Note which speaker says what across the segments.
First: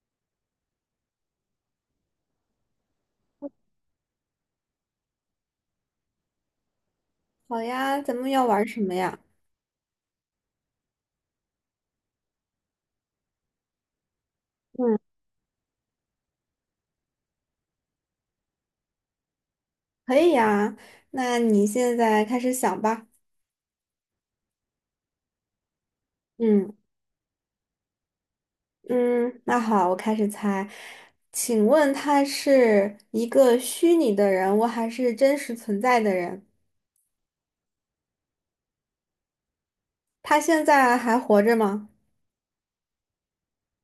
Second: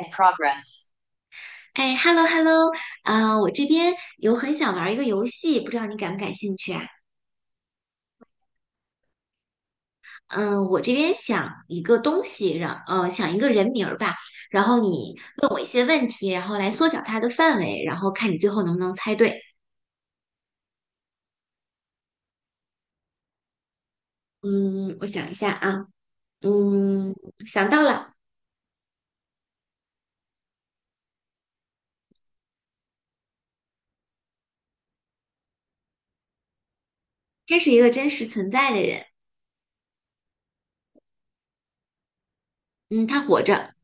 Speaker 1: in progress. 哎，hello hello，啊、我这边有很想玩一个游戏，不知道你感不感兴趣啊？
Speaker 2: 好呀，咱们要玩什么呀？
Speaker 1: 嗯、我这边想一个东西，让想一个人名儿吧，然后
Speaker 2: 嗯，
Speaker 1: 你问我一些问题，然后来缩小它的范围，然后看你最后能不能猜对。
Speaker 2: 可以呀。那你现在开始想吧。
Speaker 1: 嗯，我想一下啊，
Speaker 2: 嗯
Speaker 1: 嗯，想到了，
Speaker 2: 嗯，那好，我开始猜。请问他是一个虚拟的人物，还是真实存在的人？
Speaker 1: 她是一个真实存在的人，
Speaker 2: 他现在还活着吗？
Speaker 1: 嗯，她活着，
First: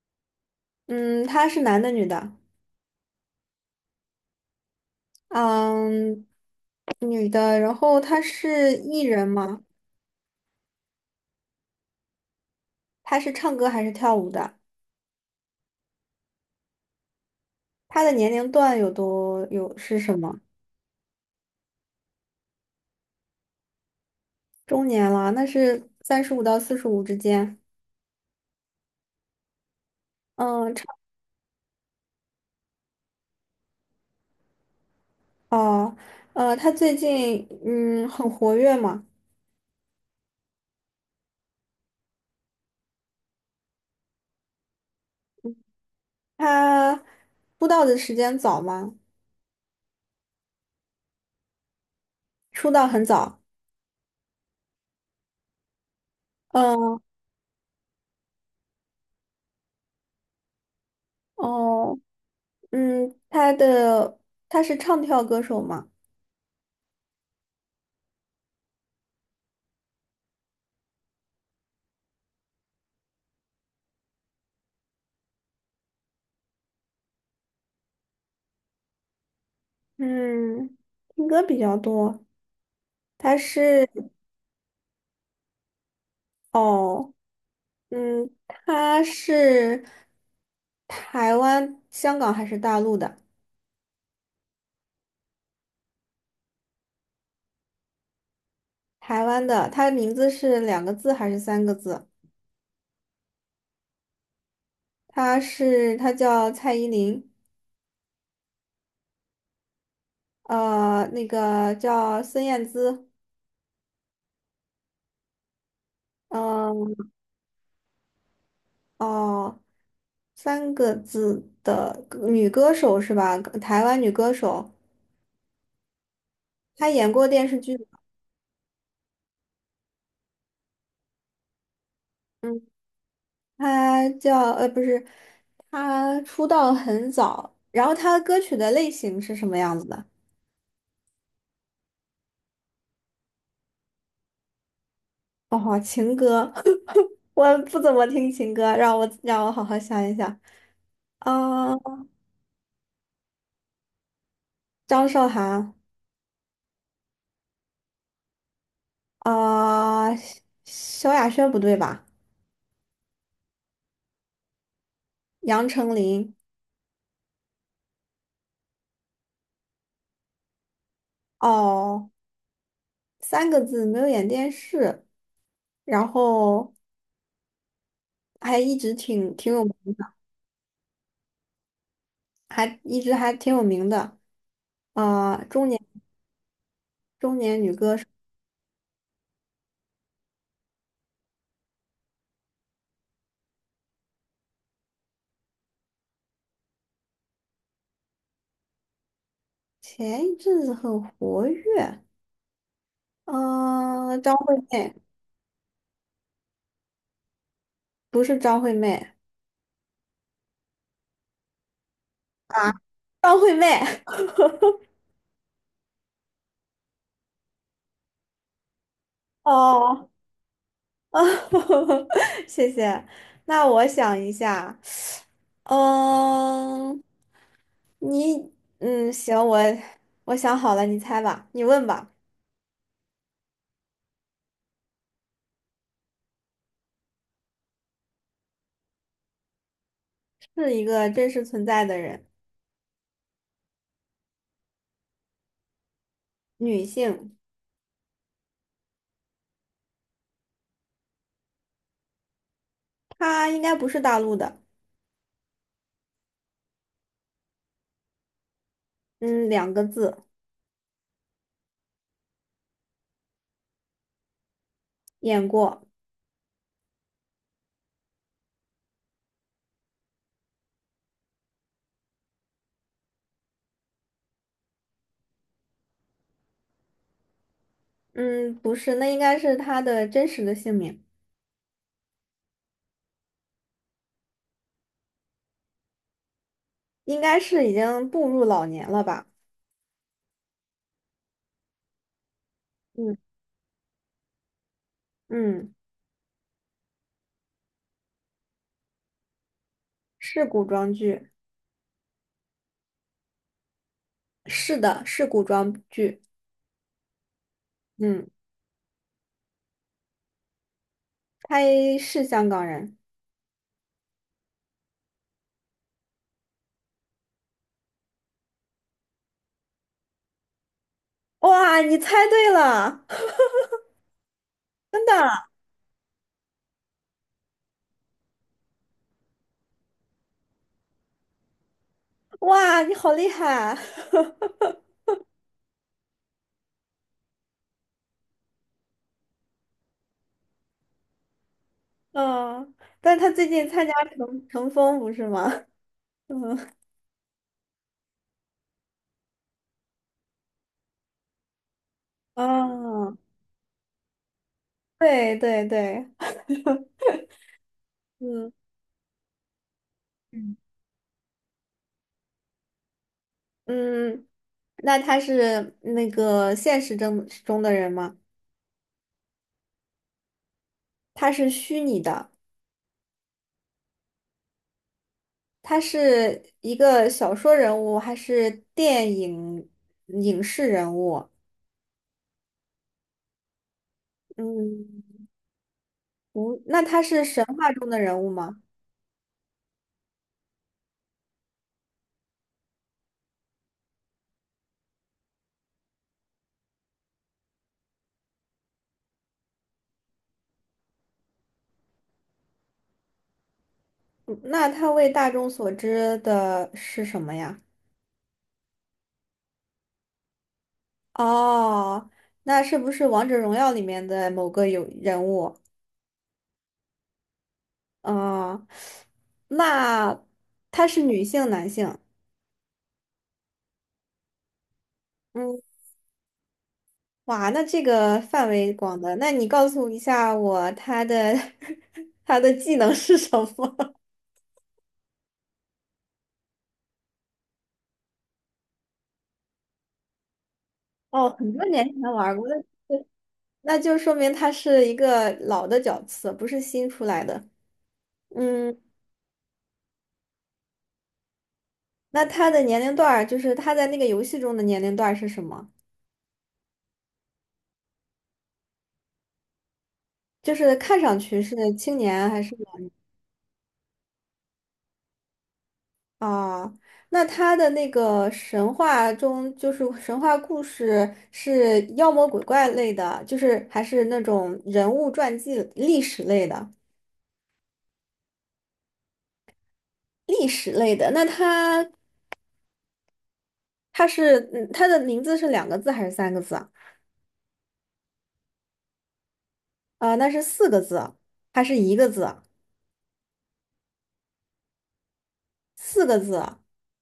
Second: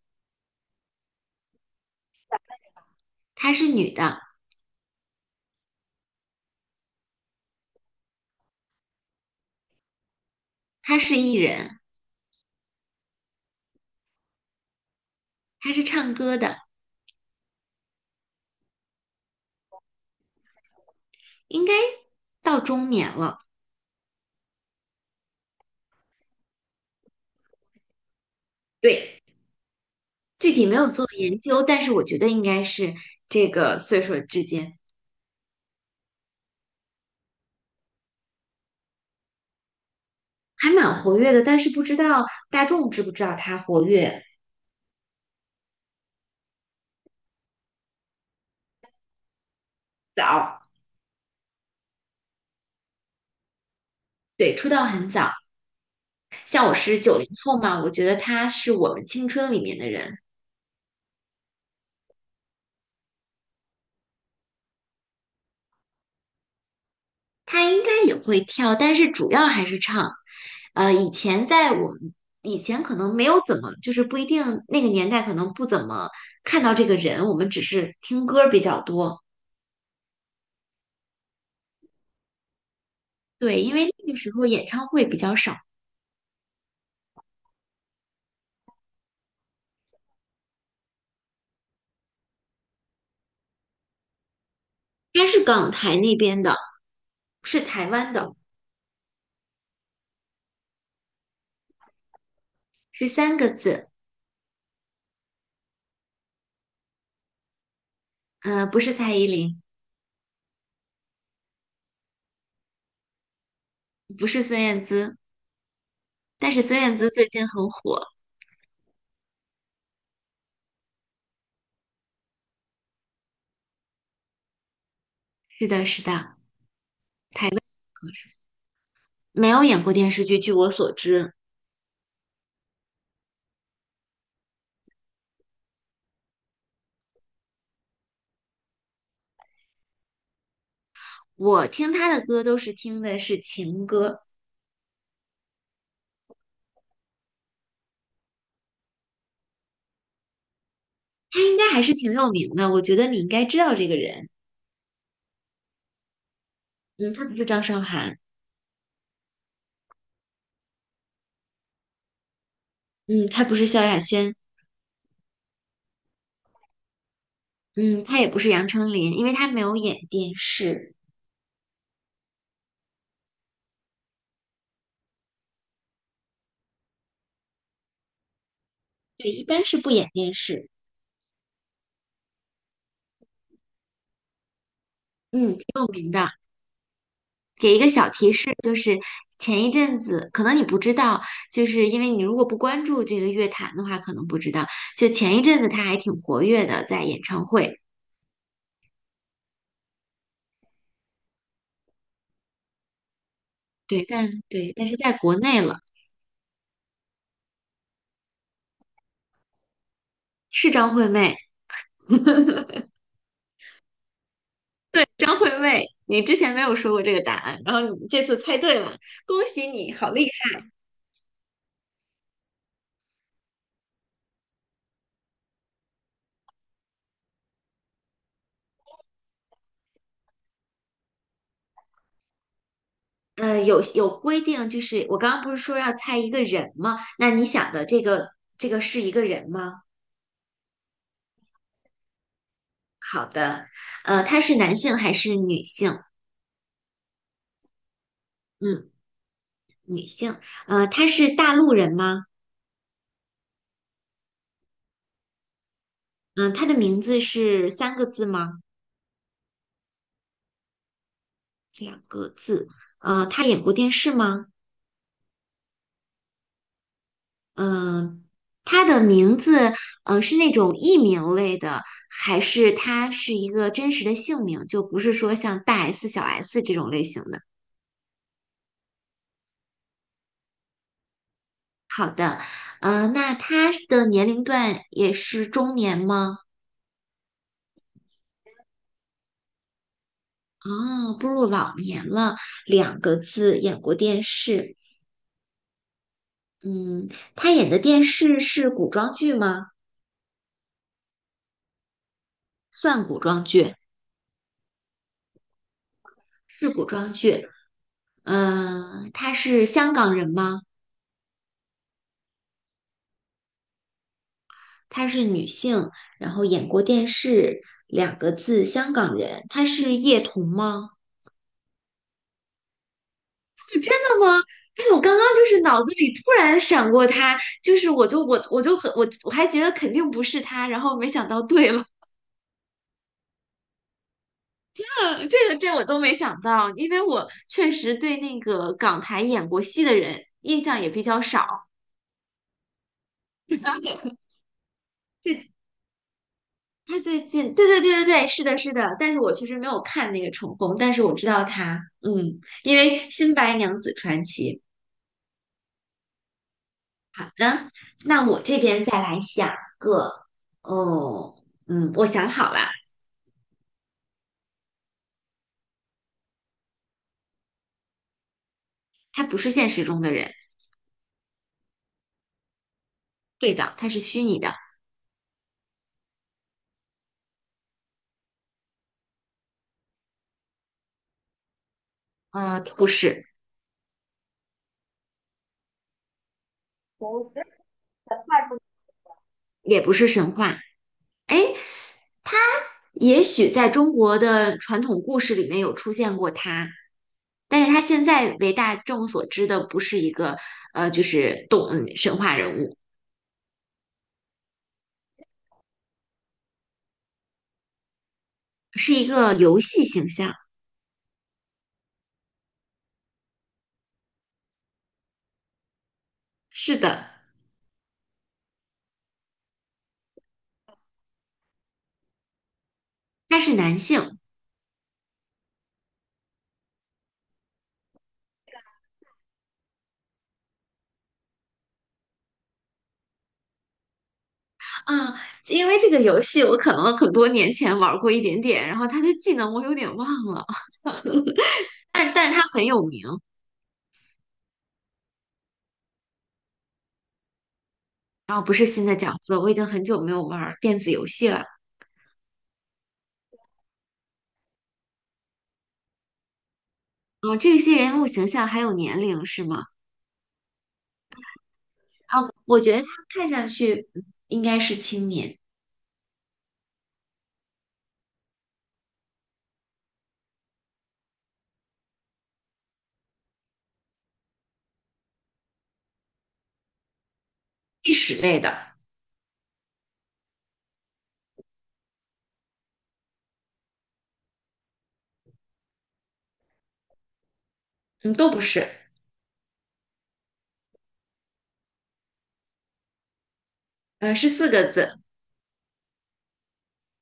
Speaker 2: 嗯，他是男的，女的？
Speaker 1: 她是女的，
Speaker 2: 嗯，女的。然后他是艺人吗？
Speaker 1: 她是艺人，
Speaker 2: 他是唱歌还是跳舞的？
Speaker 1: 她是唱歌的，
Speaker 2: 他的年龄段有是什么？
Speaker 1: 应该到中年了，
Speaker 2: 中年了，那是35到45之间。
Speaker 1: 对。具体没
Speaker 2: 嗯，
Speaker 1: 有做研究，但是我觉得应该是这个岁数之间
Speaker 2: 哦，他最近很活跃嘛，
Speaker 1: 还蛮活跃的，但是不知道大众知不知道他活跃
Speaker 2: 他出道的时间早吗？
Speaker 1: 早，
Speaker 2: 出道很早，
Speaker 1: 对，出道很早。像我是
Speaker 2: 嗯
Speaker 1: 90后嘛，我觉得他是我们青春里面的人，
Speaker 2: 哦，嗯，他是唱跳歌手嘛，
Speaker 1: 他应该也会跳，但是主要还是唱。以前在我们以前可能没有怎么，就是不一定那个年代可能不怎么看到这个人，我们只是听歌比较多。
Speaker 2: 嗯，听歌比较多，他
Speaker 1: 对，因
Speaker 2: 是
Speaker 1: 为那个时候演唱会比较少。
Speaker 2: 哦，嗯，他是台湾、香港还是大陆的？
Speaker 1: 他是港台那边的，是台湾的，
Speaker 2: 台湾的，他的名字是两个字还是三个字？
Speaker 1: 是三个字，
Speaker 2: 他叫蔡依林。
Speaker 1: 不是蔡依林，
Speaker 2: 那个叫孙燕姿，
Speaker 1: 不是孙燕姿，但是孙燕
Speaker 2: 嗯，
Speaker 1: 姿最近很火。
Speaker 2: 哦，三个字的女歌手是吧？台湾女歌手，
Speaker 1: 是的，是的，
Speaker 2: 她演过
Speaker 1: 台
Speaker 2: 电视
Speaker 1: 湾
Speaker 2: 剧，
Speaker 1: 歌手没有演过电视剧，据我所知，
Speaker 2: 嗯，不是，她出道很早，然后她的歌曲的类型是什么样子的？
Speaker 1: 我听他的歌都是听的是情歌，
Speaker 2: 哦，情歌，我不怎么听情歌，让我好好想一想，
Speaker 1: 他应该
Speaker 2: 啊、
Speaker 1: 还是挺有名的，我觉得你应该知道这个人。
Speaker 2: 张韶涵，
Speaker 1: 嗯，他不是张韶涵，
Speaker 2: 啊、萧亚轩不对吧？
Speaker 1: 嗯，他不是萧亚轩，
Speaker 2: 杨丞琳。
Speaker 1: 嗯，他也不是杨丞琳，因为他没有演电视，
Speaker 2: 哦，三个字没有演电视，然后还一直
Speaker 1: 对，
Speaker 2: 挺
Speaker 1: 一
Speaker 2: 挺
Speaker 1: 般
Speaker 2: 有名
Speaker 1: 是不演
Speaker 2: 的，
Speaker 1: 电视，
Speaker 2: 还一直还挺有名的。啊，
Speaker 1: 嗯，挺有名的。
Speaker 2: 中年女
Speaker 1: 给一个
Speaker 2: 歌手，
Speaker 1: 小提示，就是前一阵子，可能你不知道，就是因为你如果不关注这个乐坛的话，可能不知道。就前一阵子他还挺活跃的，在演唱会，
Speaker 2: 前一阵子很活跃。
Speaker 1: 对，
Speaker 2: 嗯，张惠
Speaker 1: 但
Speaker 2: 妹
Speaker 1: 是在国内了，
Speaker 2: 不是张惠妹
Speaker 1: 是张惠妹，
Speaker 2: 啊，张惠妹
Speaker 1: 张惠妹。你之前没有说过这个答案，然后你这次猜对了，恭 喜你，
Speaker 2: 哦，
Speaker 1: 好厉
Speaker 2: 谢谢。那我想一下，嗯，你嗯行，我想好了，你猜吧，你问吧。
Speaker 1: 害！有规定，就是我刚刚不是说要猜一个人吗？那你想的这个是一个人吗？
Speaker 2: 是一个真实存在的人，
Speaker 1: 好的，他是男性还是女性？
Speaker 2: 女性。
Speaker 1: 嗯。女性，她是大陆人吗？
Speaker 2: 他应该不是大陆的，
Speaker 1: 嗯、她的名字是三个字吗？
Speaker 2: 嗯，两个字，
Speaker 1: 两个字。她演过电视吗？
Speaker 2: 演过，
Speaker 1: 嗯、她的名字，是那种艺名类的，还是她是一个真实的姓名？就不是说像大 S、小 S 这种类型的。
Speaker 2: 嗯，不是，那应该是他的真实的姓名，
Speaker 1: 好的，那她的年龄段也是中年吗？
Speaker 2: 应该是已经步入老年了吧？
Speaker 1: 哦，步入老年了，两个
Speaker 2: 嗯
Speaker 1: 字，演过电视。
Speaker 2: 嗯，
Speaker 1: 嗯，他演的电视是古装剧吗？
Speaker 2: 是古装剧，
Speaker 1: 算古装剧，
Speaker 2: 是的，是古装剧，
Speaker 1: 是古装剧。
Speaker 2: 嗯，
Speaker 1: 嗯，她是香港人吗？
Speaker 2: 他是香港人，
Speaker 1: 她是女性，然后演过电视，两个字，香港人。她是叶童吗？
Speaker 2: 哇，你猜对了，
Speaker 1: 真的吗？哎，我
Speaker 2: 真的，
Speaker 1: 刚刚就是脑子里突然闪过她，就是我就很我还觉得肯定不是她，然后没想到对了。
Speaker 2: 哇，你好厉害，
Speaker 1: 这我都没想到，因为我确实对那个港台演过戏的人印象也比较少。
Speaker 2: 嗯，但他最近参加乘风不是吗？嗯，
Speaker 1: 他最近，对对对对对，是的，是的，但是我确实没有看那个《重逢》，但是我知道他，嗯，因为
Speaker 2: 哦，
Speaker 1: 《新白娘子传奇》。
Speaker 2: 对对对，
Speaker 1: 好的，那我
Speaker 2: 嗯。
Speaker 1: 这边再来想个，哦，嗯，我想好了，
Speaker 2: 嗯，那他是那个现实中的人吗？
Speaker 1: 他不是现实中的人，
Speaker 2: 他是虚拟的，
Speaker 1: 对的，他是虚拟的，
Speaker 2: 他是一个小说人物还是电影影视人物？
Speaker 1: 不是，
Speaker 2: 嗯，不，那他是神话中的人物吗？
Speaker 1: 也不是神话，哎，也许在中国的传统故事里面有出现过他，但是他现在为大众所知的不是一个，就是神话人物。
Speaker 2: 嗯那他为大众所知的是什么呀？
Speaker 1: 是一个游戏形象。
Speaker 2: 哦，那是不是王者荣耀里面的某个人物？
Speaker 1: 是的，
Speaker 2: 哦，那他是女性、男性？
Speaker 1: 他是男性
Speaker 2: 嗯。哇，那这个范围广的，那你告诉一下我他的 他的技能是什么？
Speaker 1: 啊，因为这个游戏我可能很多年前玩过一点点，然后他的技能我有点忘了，
Speaker 2: 哦，很多年前
Speaker 1: 但但
Speaker 2: 玩
Speaker 1: 是他
Speaker 2: 过
Speaker 1: 很
Speaker 2: 的，
Speaker 1: 有名。
Speaker 2: 那就说明他是一个老的角色，不是新出来的。
Speaker 1: 然后不是
Speaker 2: 嗯，
Speaker 1: 新的角色，我已经很久没有玩电子游戏了。
Speaker 2: 那他的年龄段儿，就是他在那个游戏中的年龄段儿是什么？
Speaker 1: 啊，这些人物形象还有年龄是吗？
Speaker 2: 就是看上去是青
Speaker 1: 啊，
Speaker 2: 年还是？
Speaker 1: 我觉得他看上去应该是青年，
Speaker 2: 啊，那他的那个神话中，就是神话故事是妖魔鬼怪类的，就是还是那种人物传记、历史类的，
Speaker 1: 历史类的，
Speaker 2: 历史类的。那他的名字是两个字还是三个字啊？
Speaker 1: 嗯，都不是，
Speaker 2: 啊，那是四个字还是一个字？
Speaker 1: 是四个字，
Speaker 2: 四个字，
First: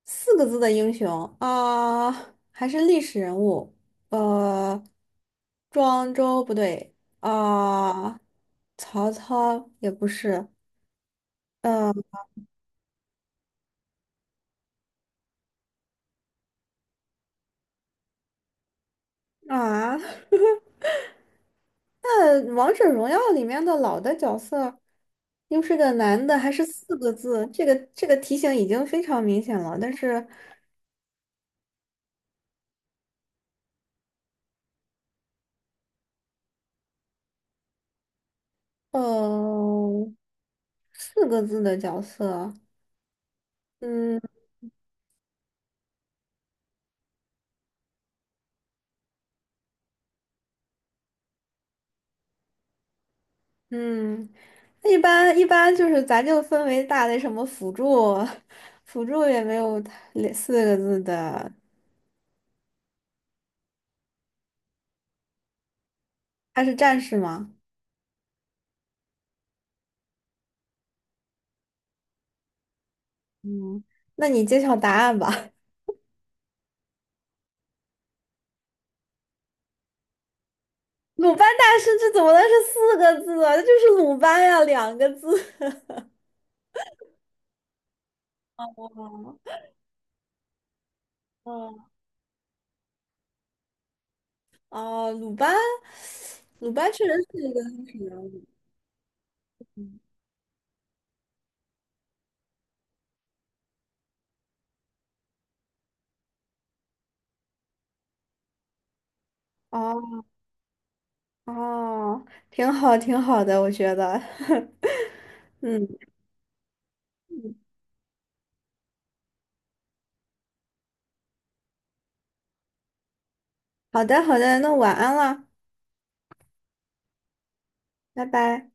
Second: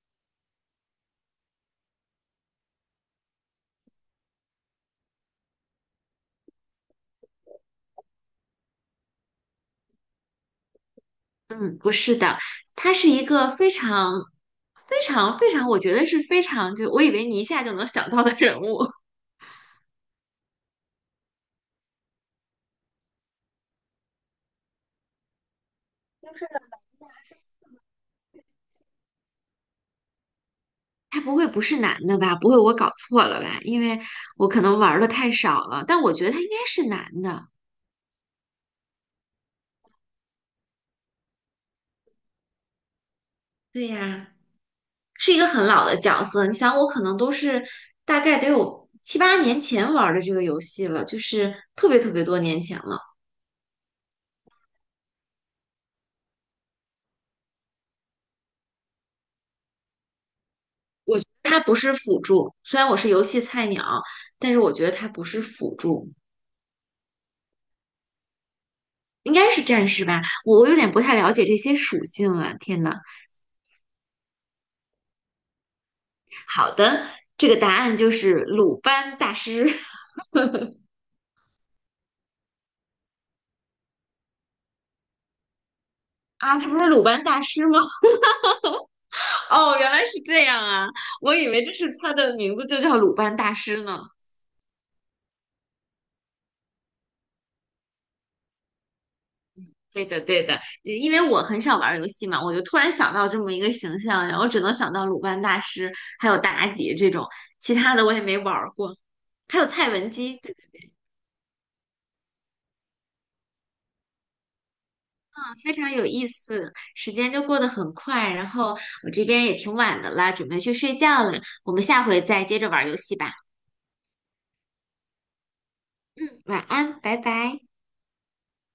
Speaker 2: 四个字的英雄啊，还是历史人物，呃，庄周不对啊，曹操也不是，
Speaker 1: 嗯，不
Speaker 2: 呃
Speaker 1: 是的，他是一个非常、非常、非常，我觉得是非常，就我以为你一下就能想到的人物。
Speaker 2: 啊，那王者荣耀里面的老的角色，又是个男的，还是四个字，这个题型已经非常明显了，但是，
Speaker 1: 他不会不是男的吧？不会我搞错了吧？因为我可能玩的太少了，但我觉得他应该是男的。
Speaker 2: 呃，四个字的角色。
Speaker 1: 对
Speaker 2: 嗯。
Speaker 1: 呀，是一个很老的角色。你想，我可能都是大概得有七八年前玩的这个游戏了，就是特别特别多年前了。
Speaker 2: 嗯，那一般就是咱就分为大类什么辅助，辅助也没有类四个字的，
Speaker 1: 它不是辅助，虽然我是游戏菜鸟，但是我觉得它不是辅助。
Speaker 2: 他是战士吗？
Speaker 1: 应该是战士吧？我有点不太了解这些属性啊，天呐，
Speaker 2: 嗯，那你揭晓答案吧。
Speaker 1: 好的，这个答案就是鲁班大师
Speaker 2: 鲁班大师这怎么能是四个字啊？这就是鲁班呀，两个字。
Speaker 1: 啊，这不是鲁班大师吗？
Speaker 2: 哦
Speaker 1: 哦，原来是这样啊，我以为这
Speaker 2: 哦
Speaker 1: 是他的名字就叫鲁班大师呢。
Speaker 2: 哦，鲁班，鲁班确实是一个历史人物。
Speaker 1: 对的，对的，因为我很少玩游戏嘛，我就突然想到这么一个形象，然后只能想到鲁班大师，还有妲己这种，其他的我也没玩过，还有蔡文
Speaker 2: 哦
Speaker 1: 姬，
Speaker 2: 哦，挺好挺好的，我觉得。
Speaker 1: 非
Speaker 2: 嗯，
Speaker 1: 常有意思，时间就过得很快，然后我这边也挺晚的啦，准备去睡觉了，我们下回再接着玩游戏吧。
Speaker 2: 好的好的，那晚安了，
Speaker 1: 嗯，晚安，拜拜。
Speaker 2: 拜拜。